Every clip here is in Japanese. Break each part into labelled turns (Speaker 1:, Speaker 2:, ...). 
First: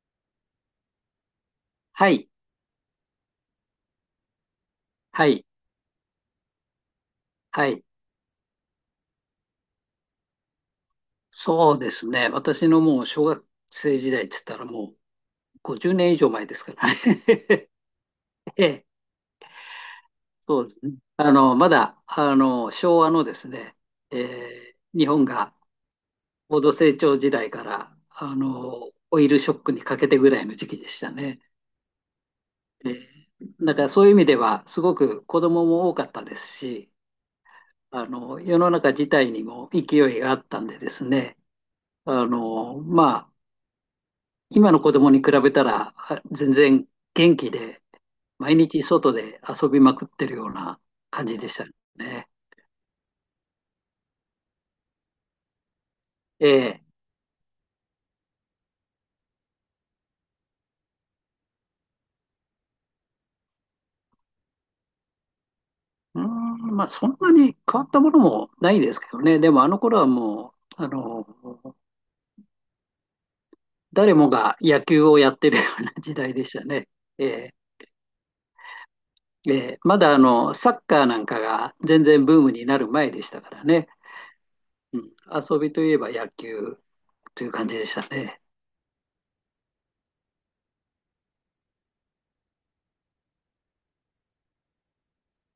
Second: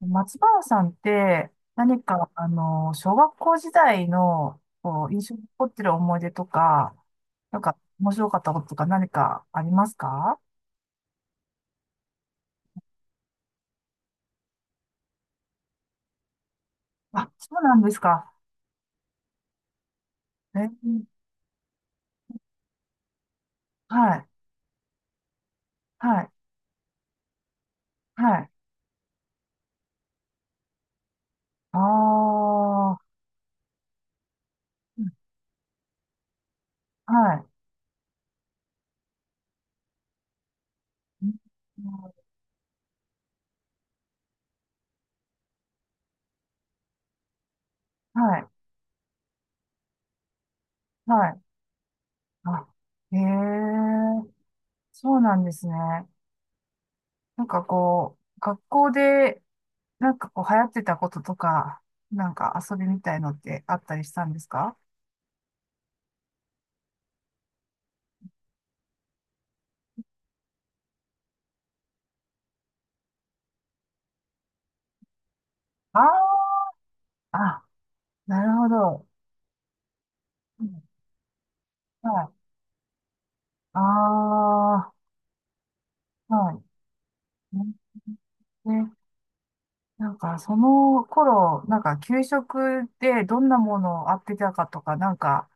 Speaker 1: 松原さんって何
Speaker 2: はい、
Speaker 1: か、小学校時代の、こう、印
Speaker 2: は
Speaker 1: 象に
Speaker 2: い、
Speaker 1: 残ってる思い出とか、なん
Speaker 2: は
Speaker 1: か、
Speaker 2: い。
Speaker 1: 面白かったこととか何かありますか？
Speaker 2: そうですね。私のもう小学生時代って言ったらもう50年以上前ですから
Speaker 1: あ、そう
Speaker 2: ね。
Speaker 1: なんですか。
Speaker 2: ええ、そ
Speaker 1: え
Speaker 2: うですね。
Speaker 1: ー
Speaker 2: まだ、昭和のですね、
Speaker 1: は
Speaker 2: え
Speaker 1: い、
Speaker 2: え、日本が
Speaker 1: はい、
Speaker 2: 高度成長時代から、
Speaker 1: はい。
Speaker 2: オイルショックにかけてぐらいの時期でしたね。
Speaker 1: ああ、
Speaker 2: え
Speaker 1: は
Speaker 2: え、だからそういう意味では、すごく子供も多かったですし、
Speaker 1: い、
Speaker 2: 世の中自体にも勢いがあったんでです
Speaker 1: うん、
Speaker 2: ね、まあ、今の子供に比べたら、全然元気で、
Speaker 1: はい、
Speaker 2: 毎日外で遊びまくってるような
Speaker 1: は
Speaker 2: 感じ
Speaker 1: い。
Speaker 2: でしたね。
Speaker 1: あ、へえ、そうなんですね。
Speaker 2: ええ。
Speaker 1: なんかこう、学校で、なんかこう流行ってたこととか、なんか遊びみたいのってあったりしたんですか？
Speaker 2: うーん、まあ、そんなに変わったものもないですけどね。でも、あの頃はもう、誰もが野球をやってるような
Speaker 1: あ
Speaker 2: 時代でしたね。え
Speaker 1: あー、
Speaker 2: え。
Speaker 1: あ、なるほど。
Speaker 2: ええ、まだ
Speaker 1: う
Speaker 2: サッ
Speaker 1: ん、
Speaker 2: カーなんかが全
Speaker 1: は
Speaker 2: 然
Speaker 1: い。
Speaker 2: ブームになる前でしたからね、
Speaker 1: あ
Speaker 2: うん、遊びといえば野
Speaker 1: あ、は
Speaker 2: 球という
Speaker 1: い。ね、
Speaker 2: 感じでしたね。
Speaker 1: ね、なんかその頃、なんか給食でどんなものをあってたかとか、なんか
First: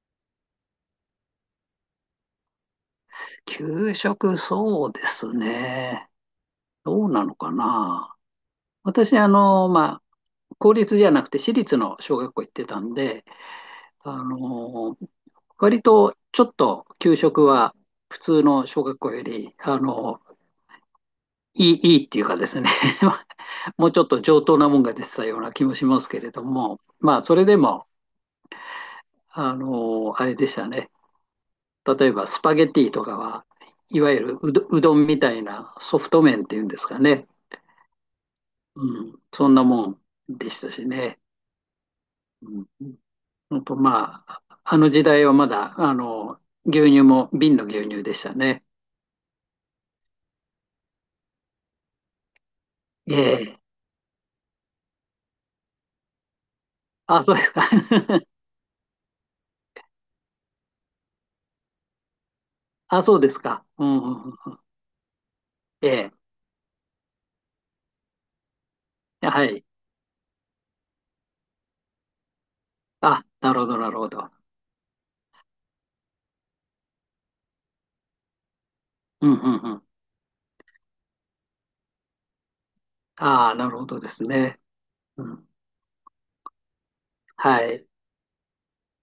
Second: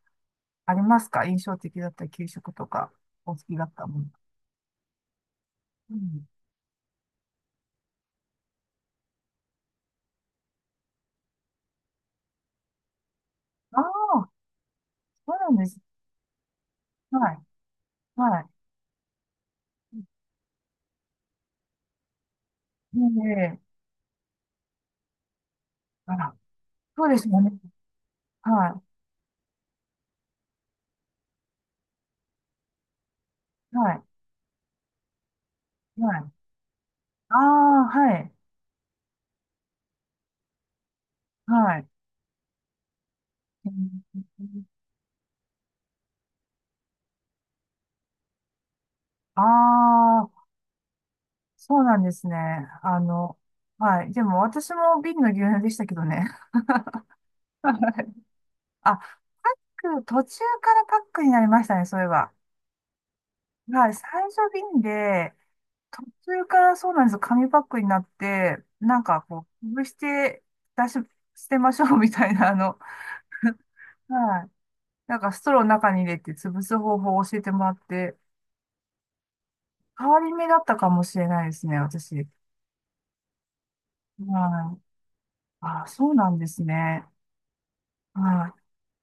Speaker 1: ありますか、印象的だった給食とか、お好きだった
Speaker 2: 給
Speaker 1: もの。
Speaker 2: 食、そうです
Speaker 1: う
Speaker 2: ね。
Speaker 1: ん。
Speaker 2: どうなのかな。私、まあ、公立じゃなくて私立の小学校行ってたんで、
Speaker 1: あ
Speaker 2: あ
Speaker 1: あ、
Speaker 2: の、
Speaker 1: そうなんです。
Speaker 2: 割とちょっと給
Speaker 1: はい。
Speaker 2: 食は普
Speaker 1: は
Speaker 2: 通
Speaker 1: い。
Speaker 2: の小学校より、いいっていうかですね
Speaker 1: ね え、
Speaker 2: もうちょっと上等なもんが出てたような気もします
Speaker 1: あ
Speaker 2: けれ
Speaker 1: ら、
Speaker 2: ども、
Speaker 1: そう
Speaker 2: ま
Speaker 1: で
Speaker 2: あ、
Speaker 1: す
Speaker 2: そ
Speaker 1: よ
Speaker 2: れ
Speaker 1: ね。
Speaker 2: でも、
Speaker 1: は
Speaker 2: あれでしたね。例えばスパゲティとかは、
Speaker 1: い。は
Speaker 2: い
Speaker 1: い。
Speaker 2: わゆるうどんみたいなソ
Speaker 1: は
Speaker 2: フト
Speaker 1: い。
Speaker 2: 麺っていうんですかね。
Speaker 1: ああ、はい、
Speaker 2: うん、そんなもんでしたしね。
Speaker 1: はい。
Speaker 2: うんうんと、まあ、あの時代はまだ、牛乳も瓶の牛乳でしたね。
Speaker 1: ああー、そうなんですね。あ
Speaker 2: え
Speaker 1: の、
Speaker 2: え。
Speaker 1: はい。でも私も瓶の牛乳でしたけどね。
Speaker 2: あ、そうです か。
Speaker 1: はい。 あ、パック、途中からパックになりましたね、そういえば。
Speaker 2: あ、そうですか。う
Speaker 1: はい、
Speaker 2: ん
Speaker 1: 最
Speaker 2: うんう
Speaker 1: 初
Speaker 2: ん、
Speaker 1: 瓶で、途
Speaker 2: え
Speaker 1: 中からそうなんですよ、紙パックになって、なんか
Speaker 2: え。は
Speaker 1: こ
Speaker 2: い。
Speaker 1: う、潰して、出し、捨てましょうみたいな、
Speaker 2: あ、なるほど、なるほど。
Speaker 1: はい。なんかストローの中に入れて潰す方法を教えてもらって、
Speaker 2: うんうんうん。
Speaker 1: 変わり目だったかもしれないですね、私。
Speaker 2: ああ、なるほどですね。
Speaker 1: はい。
Speaker 2: うん。
Speaker 1: ああ、そうなんですね。
Speaker 2: はい。
Speaker 1: は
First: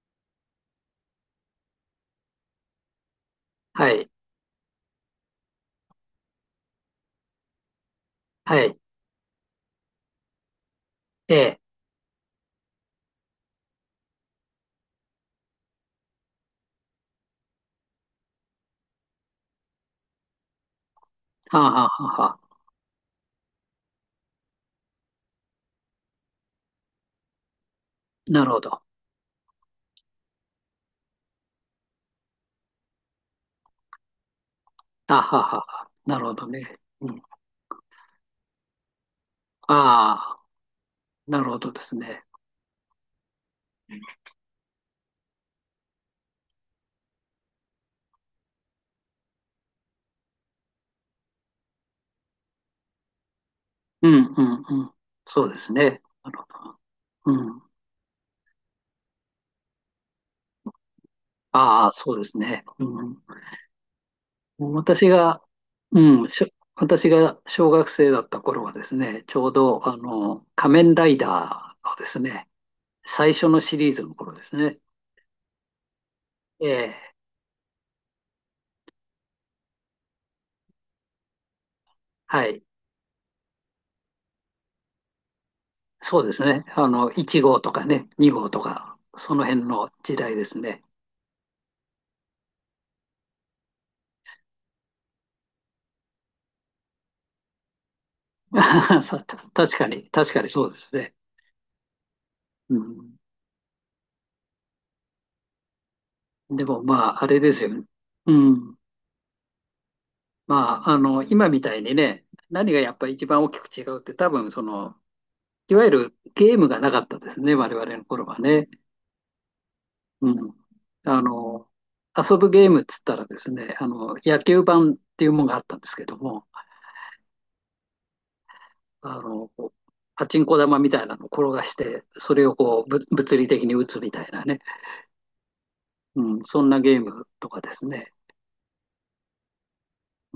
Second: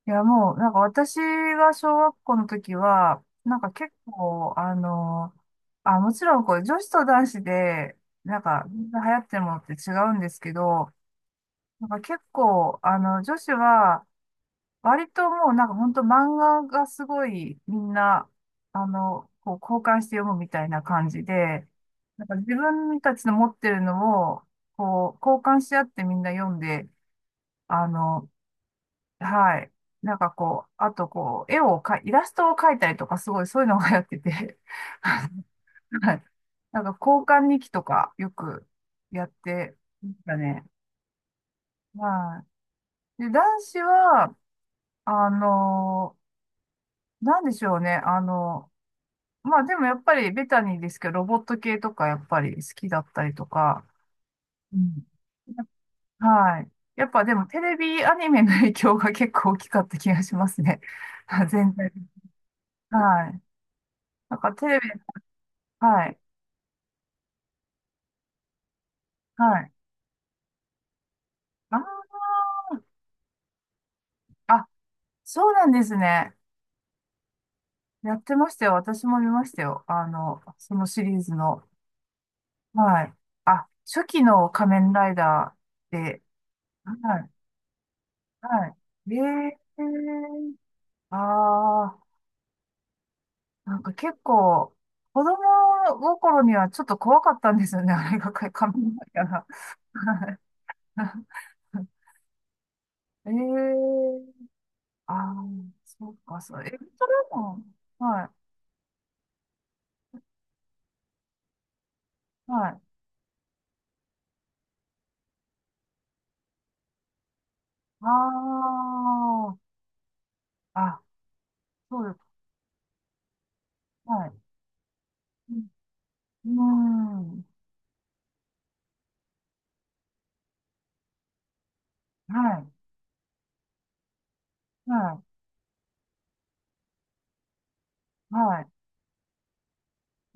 Speaker 1: い。いや、もう、なんか私が小学校の時は、なんか
Speaker 2: は
Speaker 1: 結
Speaker 2: い。
Speaker 1: 構、あ、もちろん、こう、女子と男子で、なん
Speaker 2: は
Speaker 1: か、
Speaker 2: い。
Speaker 1: 流行ってるものって違うんですけど、
Speaker 2: ええ。
Speaker 1: なんか結構、女子は、割ともう、なんか本当漫画がすごい、みんな、こう、交換して読むみたいな感じ
Speaker 2: は
Speaker 1: で、
Speaker 2: あ、はあはあ
Speaker 1: なんか
Speaker 2: は
Speaker 1: 自
Speaker 2: あ、
Speaker 1: 分たちの持ってるのを、こう、交換し合ってみんな読んで、あの、
Speaker 2: なるほど。
Speaker 1: はい。なんかこう、あとこう、絵をかい、イラストを描いたりとか、すごいそういうのがやってて、
Speaker 2: あ、はあはあはあ、
Speaker 1: は
Speaker 2: な
Speaker 1: い。
Speaker 2: るほどね。
Speaker 1: なんか
Speaker 2: うん。
Speaker 1: 交
Speaker 2: あ
Speaker 1: 換日記とかよくやってました
Speaker 2: あ、
Speaker 1: ね。
Speaker 2: なるほどですね。
Speaker 1: はい。で、男子は、あのーなんでしょうね。まあでもやっぱりベタにですけど、ロボット系とかやっぱり好きだったりとか、
Speaker 2: うんうん
Speaker 1: う
Speaker 2: うん。
Speaker 1: ん。
Speaker 2: そうですね。なるほ
Speaker 1: はい。
Speaker 2: ど。
Speaker 1: やっぱでも
Speaker 2: う
Speaker 1: テ
Speaker 2: ん。
Speaker 1: レビアニメの影響が結構大きかった気がしますね。全
Speaker 2: あ
Speaker 1: 体。
Speaker 2: あ、そうですね。うん
Speaker 1: はい。なんかテレビ、
Speaker 2: 私が、
Speaker 1: はい。
Speaker 2: うん、しょ私が小学生だった頃はですね、ちょう
Speaker 1: はい。
Speaker 2: ど、仮面ライダ
Speaker 1: あー、
Speaker 2: ーのですね、最初のシリーズの頃です
Speaker 1: あ、
Speaker 2: ね。
Speaker 1: そうなんですね。
Speaker 2: ええ、
Speaker 1: やってましたよ。私も見ましたよ。あの、そのシリーズの。
Speaker 2: はい。
Speaker 1: はい。あ、初期の仮面ライダーで。
Speaker 2: そうですね。
Speaker 1: はい。
Speaker 2: 1号とかね、2号と
Speaker 1: は
Speaker 2: か、
Speaker 1: い。え
Speaker 2: その辺
Speaker 1: え
Speaker 2: の時代で
Speaker 1: ー。
Speaker 2: すね。
Speaker 1: ああ、なんか結構、子供心にはちょっと怖かったんですよね。あれが仮仮面 ライ
Speaker 2: さ
Speaker 1: ダー
Speaker 2: た
Speaker 1: が。
Speaker 2: 確かに、確
Speaker 1: は
Speaker 2: かにそうですね。うん、
Speaker 1: い、ええー。ああ、そうか、そう。
Speaker 2: で
Speaker 1: えル
Speaker 2: もま
Speaker 1: ト
Speaker 2: あ、あ
Speaker 1: ラ
Speaker 2: れ
Speaker 1: マ
Speaker 2: ですよ
Speaker 1: ン。
Speaker 2: ね。
Speaker 1: はい。
Speaker 2: うん。まあ、今みたいにね、
Speaker 1: は
Speaker 2: 何が
Speaker 1: い。
Speaker 2: やっぱり一番大きく違うって多分、いわゆるゲームがなかったですね、我々の頃はね。
Speaker 1: あ
Speaker 2: うん。
Speaker 1: あ、あ、
Speaker 2: あの、
Speaker 1: そうで
Speaker 2: 遊
Speaker 1: す。
Speaker 2: ぶゲームっつったらですね、
Speaker 1: はい。
Speaker 2: 野球盤っていうもの
Speaker 1: う
Speaker 2: があっ
Speaker 1: ん。
Speaker 2: たんですけども、
Speaker 1: うん、
Speaker 2: こうパチンコ玉みたいなのを転がして、それを
Speaker 1: はい。
Speaker 2: こう、物理的に打つみたいなね、
Speaker 1: は
Speaker 2: うん、そんなゲームとかですね。
Speaker 1: い。はい。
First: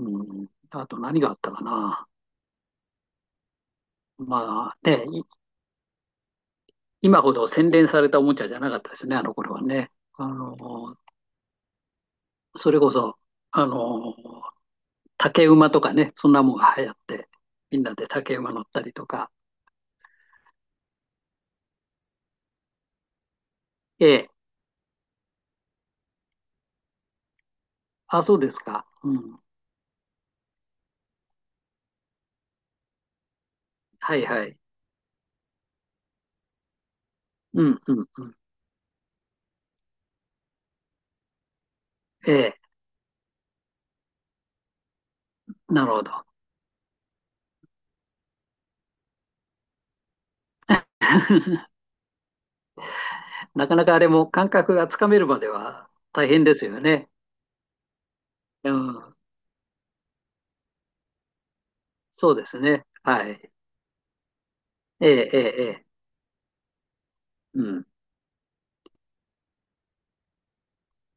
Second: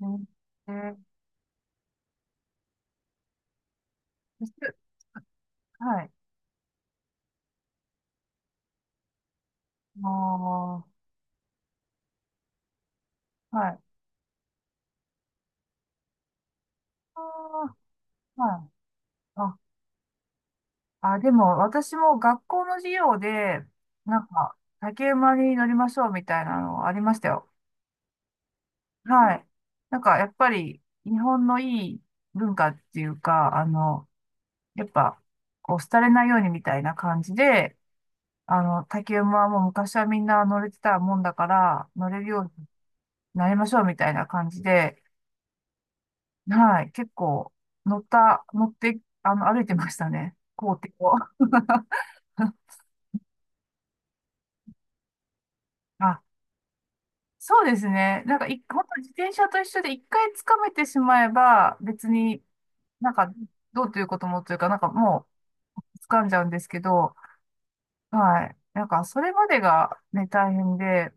Speaker 1: うん、
Speaker 2: ん、
Speaker 1: え
Speaker 2: あ
Speaker 1: ー、
Speaker 2: と何があったかな。
Speaker 1: そし
Speaker 2: ま
Speaker 1: て、
Speaker 2: あね、い
Speaker 1: はい。
Speaker 2: 今ほど洗練されたおもちゃじゃなかったですね、あの頃はね。
Speaker 1: ああ、は
Speaker 2: それこそ、あ
Speaker 1: い。
Speaker 2: の、竹馬とかね、そんなもんが流行って、み
Speaker 1: あ
Speaker 2: んなで竹
Speaker 1: あ、
Speaker 2: 馬乗
Speaker 1: は
Speaker 2: っ
Speaker 1: い。
Speaker 2: たりとか。
Speaker 1: あ、あ、でも、私も学校の授業で、
Speaker 2: え
Speaker 1: なん
Speaker 2: え。
Speaker 1: か、竹馬に乗りましょうみたいなのありましたよ。
Speaker 2: あ、そうですか。う
Speaker 1: は
Speaker 2: ん。
Speaker 1: い。なんか、やっぱり、日本のいい文化っていうか、
Speaker 2: はいはい。
Speaker 1: やっぱ、こう、廃れないようにみたいな感じ
Speaker 2: う
Speaker 1: で、
Speaker 2: んうんうん。
Speaker 1: 竹馬はもう昔はみんな乗れてたもんだから、乗れる
Speaker 2: え
Speaker 1: よう
Speaker 2: え。
Speaker 1: になりましょうみたいな感じで、
Speaker 2: なるほど。
Speaker 1: はい、結構乗って、あの、歩いてましたね、校庭を。
Speaker 2: なかなかあれも感覚がつかめるまでは
Speaker 1: あ、
Speaker 2: 大変ですよね。
Speaker 1: そうですね。なんか、い、
Speaker 2: う
Speaker 1: 本当自
Speaker 2: ん。
Speaker 1: 転車と一緒で一回掴めてしまえば、別
Speaker 2: そう
Speaker 1: に
Speaker 2: ですね。
Speaker 1: なん
Speaker 2: は
Speaker 1: か、
Speaker 2: い。
Speaker 1: どうということもというか、なんか
Speaker 2: え
Speaker 1: も
Speaker 2: え、ええ、ええ。
Speaker 1: う掴んじゃうんですけど、
Speaker 2: うん。
Speaker 1: はい。なんか、それまでがね、大変で、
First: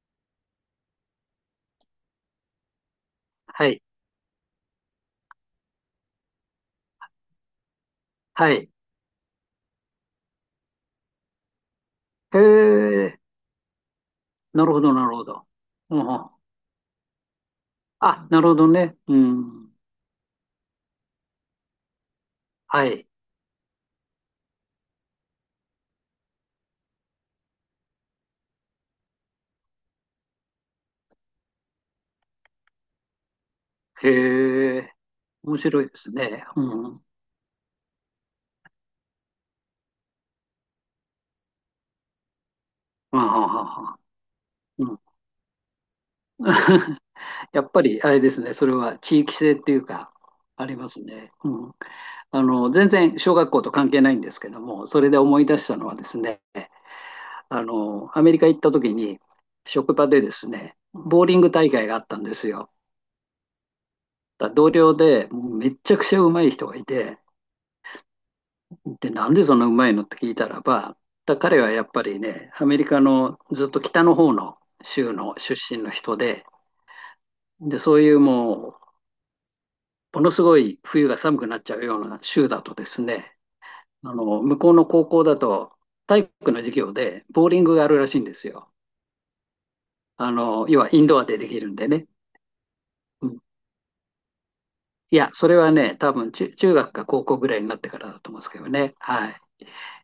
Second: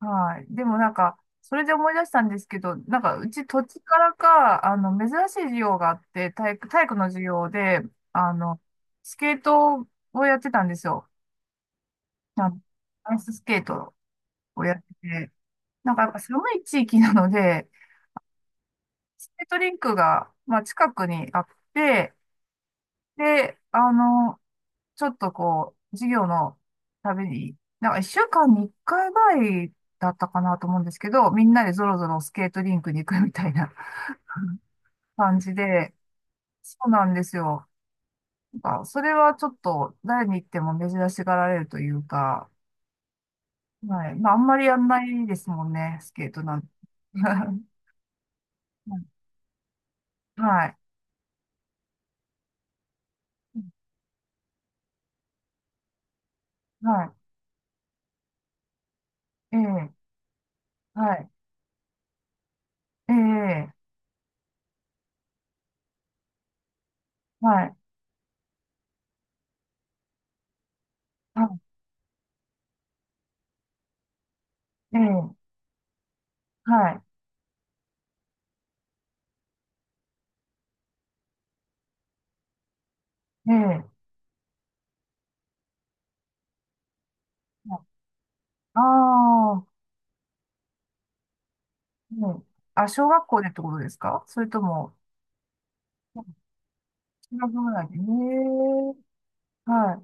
Speaker 1: はい。でもなんか、それで思い出したんですけど、なんか、うち土
Speaker 2: は
Speaker 1: 地
Speaker 2: い。
Speaker 1: からか、珍しい授業があって、体育の授業で、あ
Speaker 2: は
Speaker 1: の、
Speaker 2: い。
Speaker 1: スケートをやってたんですよ。
Speaker 2: へ
Speaker 1: あの、アイ
Speaker 2: え。
Speaker 1: ススケートを
Speaker 2: なる
Speaker 1: やっ
Speaker 2: ほ
Speaker 1: て
Speaker 2: ど、なるほ
Speaker 1: て、
Speaker 2: ど。
Speaker 1: なん
Speaker 2: う
Speaker 1: かやっぱ
Speaker 2: ん。
Speaker 1: 寒い地域なので、
Speaker 2: あ、なるほどね。う
Speaker 1: スケートリ
Speaker 2: ん。
Speaker 1: ンクが、まあ、近くにあって、
Speaker 2: はい。
Speaker 1: で、ちょっとこう、授業のために、なんか一週間に一回ぐらいだったかなと思うんですけど、みんなでぞろぞろスケートリンクに行くみたいな。
Speaker 2: へえ。
Speaker 1: 感じ
Speaker 2: 面白いで
Speaker 1: で、
Speaker 2: すね。
Speaker 1: そ
Speaker 2: う
Speaker 1: う
Speaker 2: ん。
Speaker 1: なんですよ。なんか、それはちょっと誰に言っても珍しがられるというか、
Speaker 2: あははは。
Speaker 1: はい。まあ、あんまりやん
Speaker 2: うん。
Speaker 1: ないですもんね、スケートなんて。
Speaker 2: や っぱりあれですね、それは地域性っていうか、
Speaker 1: は
Speaker 2: あり
Speaker 1: い。
Speaker 2: ますね。うん、全然小学校と関係ないんですけども、それで思い出したのはですね、
Speaker 1: は
Speaker 2: アメリカ行った時に、
Speaker 1: い。ええ、
Speaker 2: 職場でですね、
Speaker 1: は
Speaker 2: ボー
Speaker 1: い。
Speaker 2: リング大会があったんですよ。
Speaker 1: ええ、
Speaker 2: 同僚でもうめっちゃくちゃうまい人がいて、
Speaker 1: はい。
Speaker 2: で、なんでそんなうまいのって聞いたらば、彼
Speaker 1: は
Speaker 2: はやっぱりね、アメリカのずっと北の方の
Speaker 1: い。え
Speaker 2: 州
Speaker 1: え、
Speaker 2: の出身の人で、
Speaker 1: はい。
Speaker 2: で、そういうもものすごい冬が寒くなっちゃうような州だとですね、
Speaker 1: ええ、
Speaker 2: 向こうの高校だと体育の授業でボーリングがあるらしいんですよ。
Speaker 1: ああー、
Speaker 2: 要はインドアでできるんでね。
Speaker 1: うん、あ、小学
Speaker 2: うん、
Speaker 1: 校でってことですかそれとも、
Speaker 2: いや、それはね、多分中学か高
Speaker 1: 中
Speaker 2: 校ぐ
Speaker 1: 学
Speaker 2: らいに
Speaker 1: ぐ
Speaker 2: なっ
Speaker 1: らい
Speaker 2: て
Speaker 1: で。え
Speaker 2: からだと思うんですけど
Speaker 1: え、
Speaker 2: ね。はい。
Speaker 1: は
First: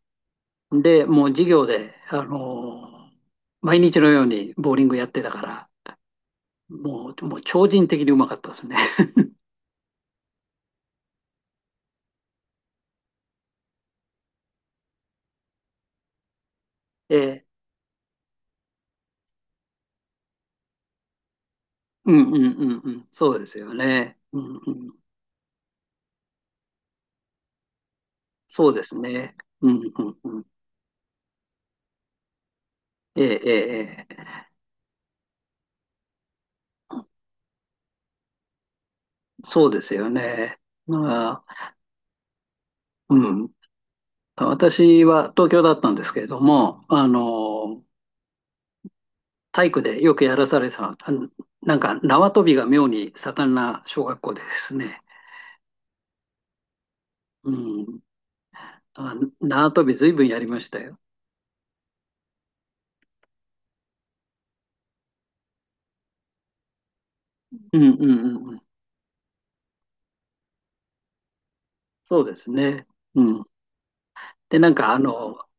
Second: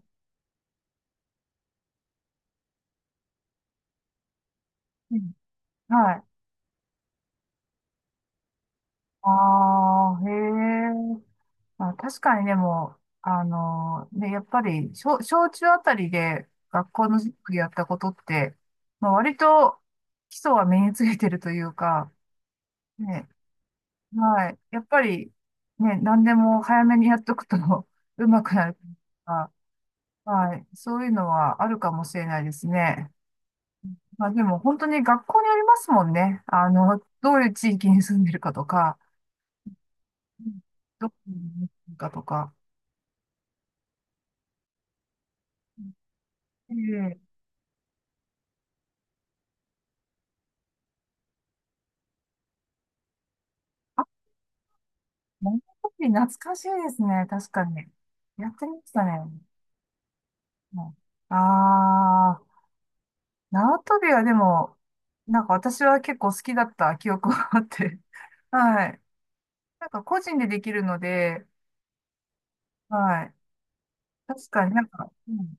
Speaker 2: で、もう授業で、毎日のようにボーリングやっ
Speaker 1: い。う
Speaker 2: て
Speaker 1: ん、
Speaker 2: たから、
Speaker 1: はい。
Speaker 2: もう、もう超人的にうまかったですね。
Speaker 1: ああ、へえ。まあ、確かにでも、あのね、やっぱり、小、小中あたりで学校
Speaker 2: え
Speaker 1: の授
Speaker 2: ー
Speaker 1: 業やったことって、まあ、割と基礎は身についてるというか、
Speaker 2: うんうんうんうん。
Speaker 1: ね、
Speaker 2: そうですよね。う
Speaker 1: は
Speaker 2: ん
Speaker 1: い。
Speaker 2: う
Speaker 1: やっ
Speaker 2: ん。
Speaker 1: ぱり、ね、何でも早めにやっとくと 上手くな
Speaker 2: そう
Speaker 1: ると
Speaker 2: で
Speaker 1: いう
Speaker 2: すね。
Speaker 1: か、
Speaker 2: うんうんうん。
Speaker 1: はい。そういうのはあるかもしれないですね。
Speaker 2: ええ、ええ、え
Speaker 1: まあ
Speaker 2: え、
Speaker 1: でも本当に学校によりますもんね。あの、どういう地域に住んでるかとか、
Speaker 2: そうですよ
Speaker 1: う
Speaker 2: ね。
Speaker 1: ん、どこに
Speaker 2: ま
Speaker 1: 住んで
Speaker 2: あ、
Speaker 1: るかとか。
Speaker 2: うん。私は東京だったんですけれども、
Speaker 1: ええ、
Speaker 2: 体育でよくやらされてた、なんか縄跳びが妙に盛んな小学校でですね。
Speaker 1: 跳び懐かしいですね。確
Speaker 2: う
Speaker 1: かに。
Speaker 2: ん。
Speaker 1: やってました
Speaker 2: あ、
Speaker 1: ね。
Speaker 2: 縄跳び随分やりました
Speaker 1: う
Speaker 2: よ。
Speaker 1: ん、ああ、縄跳びはでも、なんか私は結構好きだった記憶があっ
Speaker 2: うんう
Speaker 1: て。
Speaker 2: んうん うん。
Speaker 1: はい。なんか個人でできるので、
Speaker 2: そうですね。
Speaker 1: はい。
Speaker 2: うん。
Speaker 1: 確
Speaker 2: で、
Speaker 1: か
Speaker 2: な
Speaker 1: に
Speaker 2: ん
Speaker 1: なん
Speaker 2: か
Speaker 1: か、うん、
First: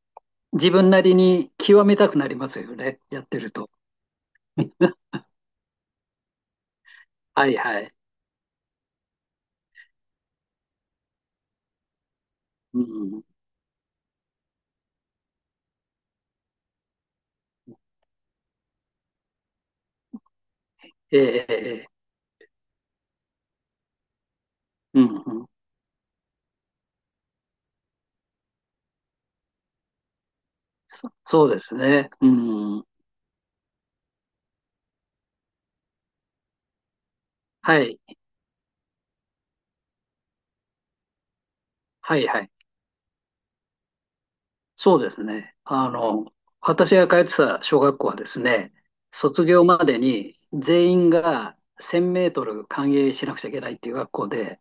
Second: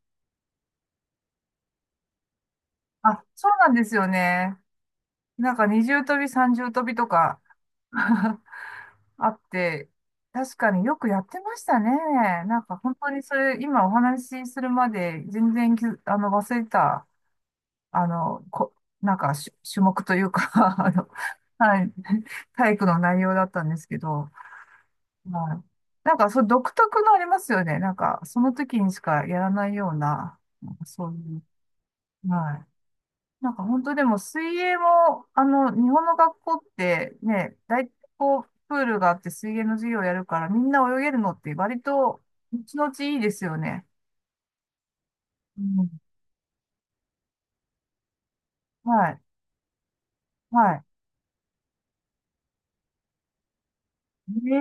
Speaker 2: 自分なりに極めたくなりますよね。や
Speaker 1: あ、
Speaker 2: って
Speaker 1: そ
Speaker 2: る
Speaker 1: うな
Speaker 2: と。
Speaker 1: んですよね。なんか二重跳び、三重跳びとか
Speaker 2: はいはい。
Speaker 1: あって、確かによくやってましたね。なんか
Speaker 2: う
Speaker 1: 本当
Speaker 2: ん。
Speaker 1: にそれ、今お話しするまで全然き忘れてた。あの、こ、なんかし種目というか あの、
Speaker 2: ええ、ええ、え
Speaker 1: は
Speaker 2: え、
Speaker 1: い、体育の内容だったんですけど、
Speaker 2: うんうん。
Speaker 1: はい。なんか、そう、独特のありますよね。なんか、その時にしかやらないような、なんかそ
Speaker 2: そ
Speaker 1: ういう、
Speaker 2: そうですね。う
Speaker 1: はい。
Speaker 2: ん。
Speaker 1: なんか、本当でも、水泳も、あの、日本の学校ってね、
Speaker 2: は
Speaker 1: 大体
Speaker 2: い。
Speaker 1: こう、プールがあって水泳の授業やるから、みんな泳げるのって割
Speaker 2: は
Speaker 1: と、
Speaker 2: いはい。
Speaker 1: 後々いいですよね。
Speaker 2: そうですね。
Speaker 1: うん。
Speaker 2: 私が通ってた小学校はですね、
Speaker 1: はい。
Speaker 2: 卒業までに
Speaker 1: はい。
Speaker 2: 全員が1000メートル歓迎しなくちゃいけないっていう学校
Speaker 1: え
Speaker 2: で、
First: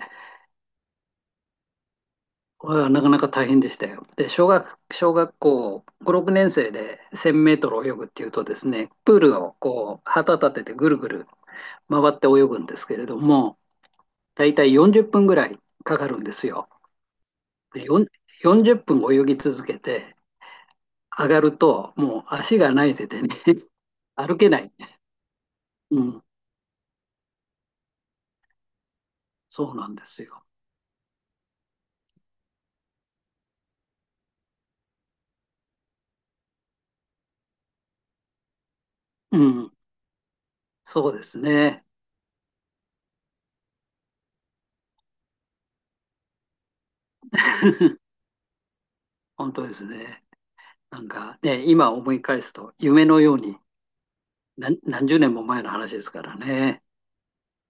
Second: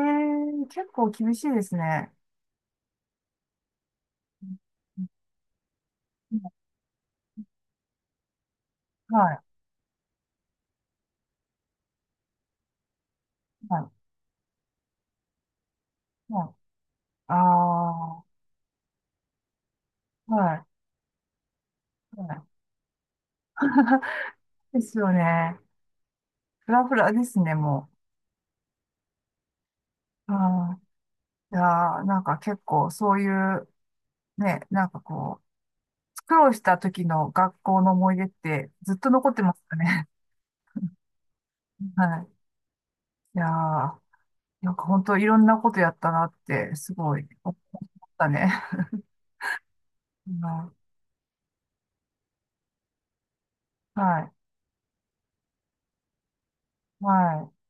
Speaker 1: え、結構厳しいですね。
Speaker 2: これはなかなか大変でしたよ。で、小学校5、6年生で1000メートル泳ぐっていうとですね、プ
Speaker 1: は
Speaker 2: ー
Speaker 1: い、
Speaker 2: ルをこう旗立ててぐるぐる回って泳ぐんですけれども、
Speaker 1: は
Speaker 2: だいたい40分ぐらいかかるんで
Speaker 1: い、は
Speaker 2: す
Speaker 1: い。
Speaker 2: よ。
Speaker 1: ああ、
Speaker 2: で
Speaker 1: は
Speaker 2: 40分泳ぎ続けて、
Speaker 1: い、
Speaker 2: 上がると、もう
Speaker 1: は
Speaker 2: 足がないててね、
Speaker 1: い。
Speaker 2: 歩けない
Speaker 1: です
Speaker 2: ね。
Speaker 1: よね。
Speaker 2: うん、
Speaker 1: フラフラですね、も
Speaker 2: そうなんです
Speaker 1: う。
Speaker 2: よ。
Speaker 1: あー、いやー、なんか結構そういう、ね、なんかこう、苦労した時の学校の思い出ってずっと残っ
Speaker 2: う
Speaker 1: てます
Speaker 2: ん、
Speaker 1: よね。
Speaker 2: そうですね。
Speaker 1: はい。いやー、なんか本当いろんなことやったなって、すごい思っ たね。
Speaker 2: 本当ですね。
Speaker 1: は
Speaker 2: なんかね、今思い返すと、夢のように
Speaker 1: い、はい、
Speaker 2: 何十年も前の話ですからね。
Speaker 1: はい。